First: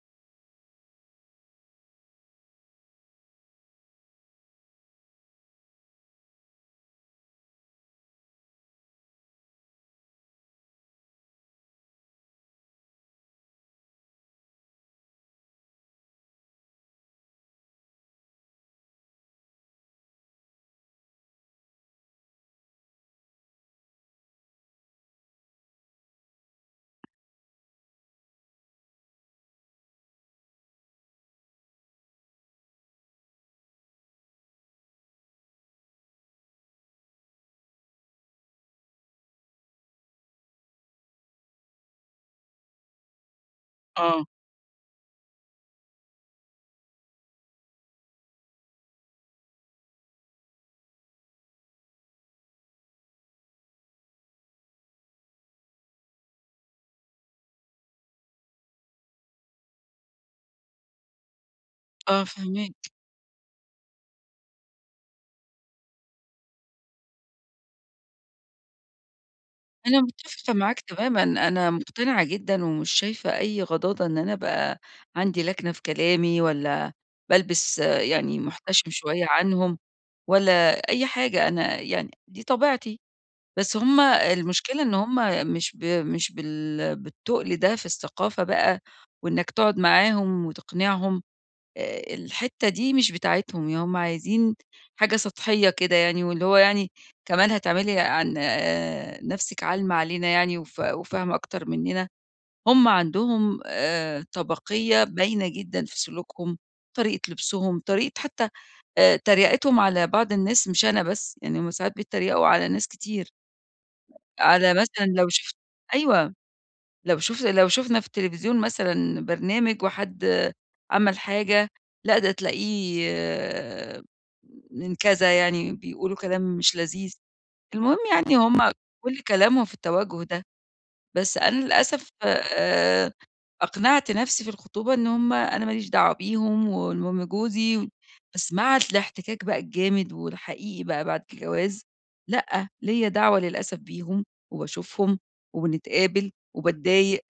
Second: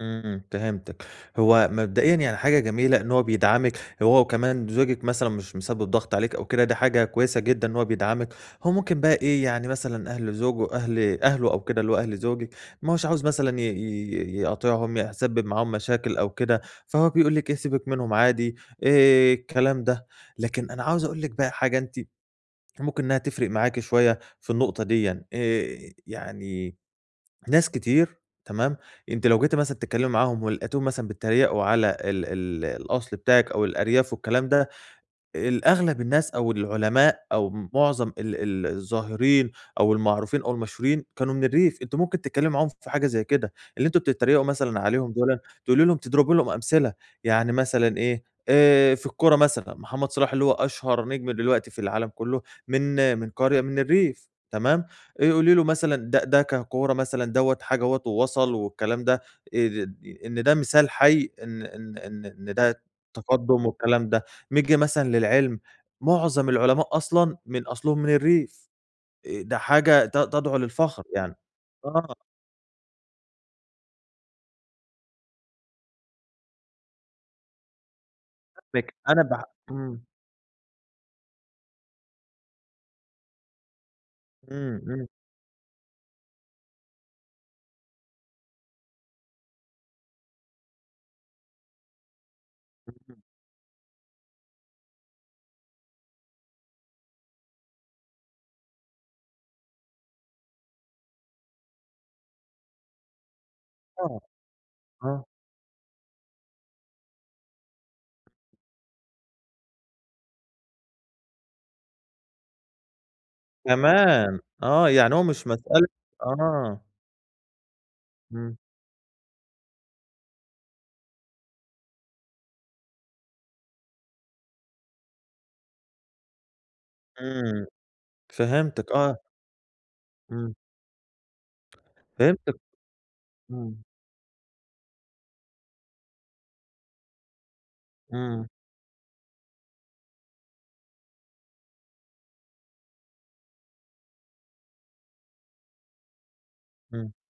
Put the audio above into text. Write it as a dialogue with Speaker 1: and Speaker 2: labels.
Speaker 1: إمم، فهمتِك، هُو مبدئيًا يعني حاجة جميلة إن هُو بيدعمك، هو وكمان زوجك مثلًا مش مسبب ضغط عليكِ أو كده، دي حاجة كويسة جدًا إن هُو بيدعمك. هُو ممكن بقي يعني مثلًا أهل زوجه أهل أهله أو كده اللي هُو أهل زوجِك، ما هوش عاوز مثلًا ي ي يقاطِعهم، يح يسبب معاهم مشاكل أو كده، فهُو بيقول لِك إيه، "سيبك منهم عادي." آآ، الكلام ده. لكن أنا عاوز أقول لِك بقى حاجة أنتِ ممكن إنّها تفرق معاكِ شوية في النقطة ديًا، آآ، يعني ناس كتير تمام؟ أنتِ لو جيتِ مثلًا تتكلمي معاهم ولقيتيهُم مثلًا بتتريقوا على ال ال الأصل بتاعِك أو الأرياف والكلام ده، الأغلب الناس أو العلماء أو معظم ال ال الظاهرين أو المعروفين أو المشهورين كانوا من الريف، أنتِ ممكن تتكلمي معاهم في حاجة زي كده، اللي أنتم
Speaker 2: آه.
Speaker 1: بتتريقوا مثلًا عليهم دُولا، تقولي لهم تضربي لهم أمثلة، يعني مثلًا إيه آآ، في الكورة مثلًا محمد صلاح اللي هُو أشهر نجم دلوقتي في العالم كله من من قرية من الريف، تمام، إ قولي له مثلًا د ده ككورة مثلًا دوّة حاجة أهوّة ووصل والكلام ده إ إن ده مثال حي إن إن
Speaker 2: آه،
Speaker 1: إن إن ده
Speaker 2: فاهماك.
Speaker 1: تقدم والكلام ده، نيجي مثلًا للعلم، معظم العلماء أصلًا من أصلهم من الريف، آآ، ده
Speaker 2: أنا
Speaker 1: حاجة ت
Speaker 2: مُتفقة
Speaker 1: تدعو
Speaker 2: معاك
Speaker 1: للفخر
Speaker 2: تمامًا،
Speaker 1: يعني،
Speaker 2: أنا
Speaker 1: آه.
Speaker 2: مُقتنعة جدًا ومش شايفة أي غضاضة إن أنا أبقى عندي لكنة في كلامي والّا بالبس أ يعني
Speaker 1: أنا
Speaker 2: مُحتشم
Speaker 1: فاهمِك، أنا
Speaker 2: شوية
Speaker 1: بح
Speaker 2: عنهم،
Speaker 1: إمم.
Speaker 2: والّا أي حاجة، أنا يعني دي طبيعتي. بس هُم المشكلة
Speaker 1: إمم،
Speaker 2: إن
Speaker 1: إمم.
Speaker 2: هُم مش ب مش بال بالتُّقل ده في الثقافة بقى وإنَّك تقعد معاهم وتقنعهم، آآ، الحتة دي مش
Speaker 1: اهم.
Speaker 2: بتاعتهم ي هُم عايزين حاجة سطحية كده، يعني واللي هو يعني "كمان هتعملي عن نَفسك عالمة علينا يعني وف وفاهمة أكتر مننا؟!" هُم عندهم
Speaker 1: آه،
Speaker 2: آآ، طبقية
Speaker 1: آه.
Speaker 2: باينة جدًا في سلوكهم، طريقة لبسُهم طريقة حتى آآ، تَريَقِتهُم على بعض الناس مش أنا بس يعني هُم ساعدات بيّتّريَقوا على ناس كتير.
Speaker 1: كمان!
Speaker 2: على
Speaker 1: آه،
Speaker 2: مثلًا
Speaker 1: يعني هو
Speaker 2: لو
Speaker 1: مش
Speaker 2: شُفت
Speaker 1: مسألة
Speaker 2: أيوه،
Speaker 1: آه.
Speaker 2: لو شُف لو شُفنا في
Speaker 1: إمم.
Speaker 2: التليفزيون مثلًا برنامج وحد عمل حاجة، لأ، ده تلاقيه من كذا، يعني بيقولوا كلام مش لذيذ،
Speaker 1: إمم،
Speaker 2: المهم يعني هُم
Speaker 1: فهمتِك، آه.
Speaker 2: كل كلامهم في التَوجُّه ده.
Speaker 1: إمم.
Speaker 2: بس أنا للأسف
Speaker 1: فهمتِك
Speaker 2: آآ،
Speaker 1: إمم.
Speaker 2: أقنعت نفسي في الخطوبة إن هُم أنا ماليش دعوة بيهم، والمهم جوزي،
Speaker 1: إمم.
Speaker 2: بس مع اس الاحتكاك بقى الجامد والحقيقي بقى بعد الجواز، لأ، ليَّ دعوة للأسف بيهم وباشوفهم وبنتقابل
Speaker 1: إمم.
Speaker 2: وباتضايق.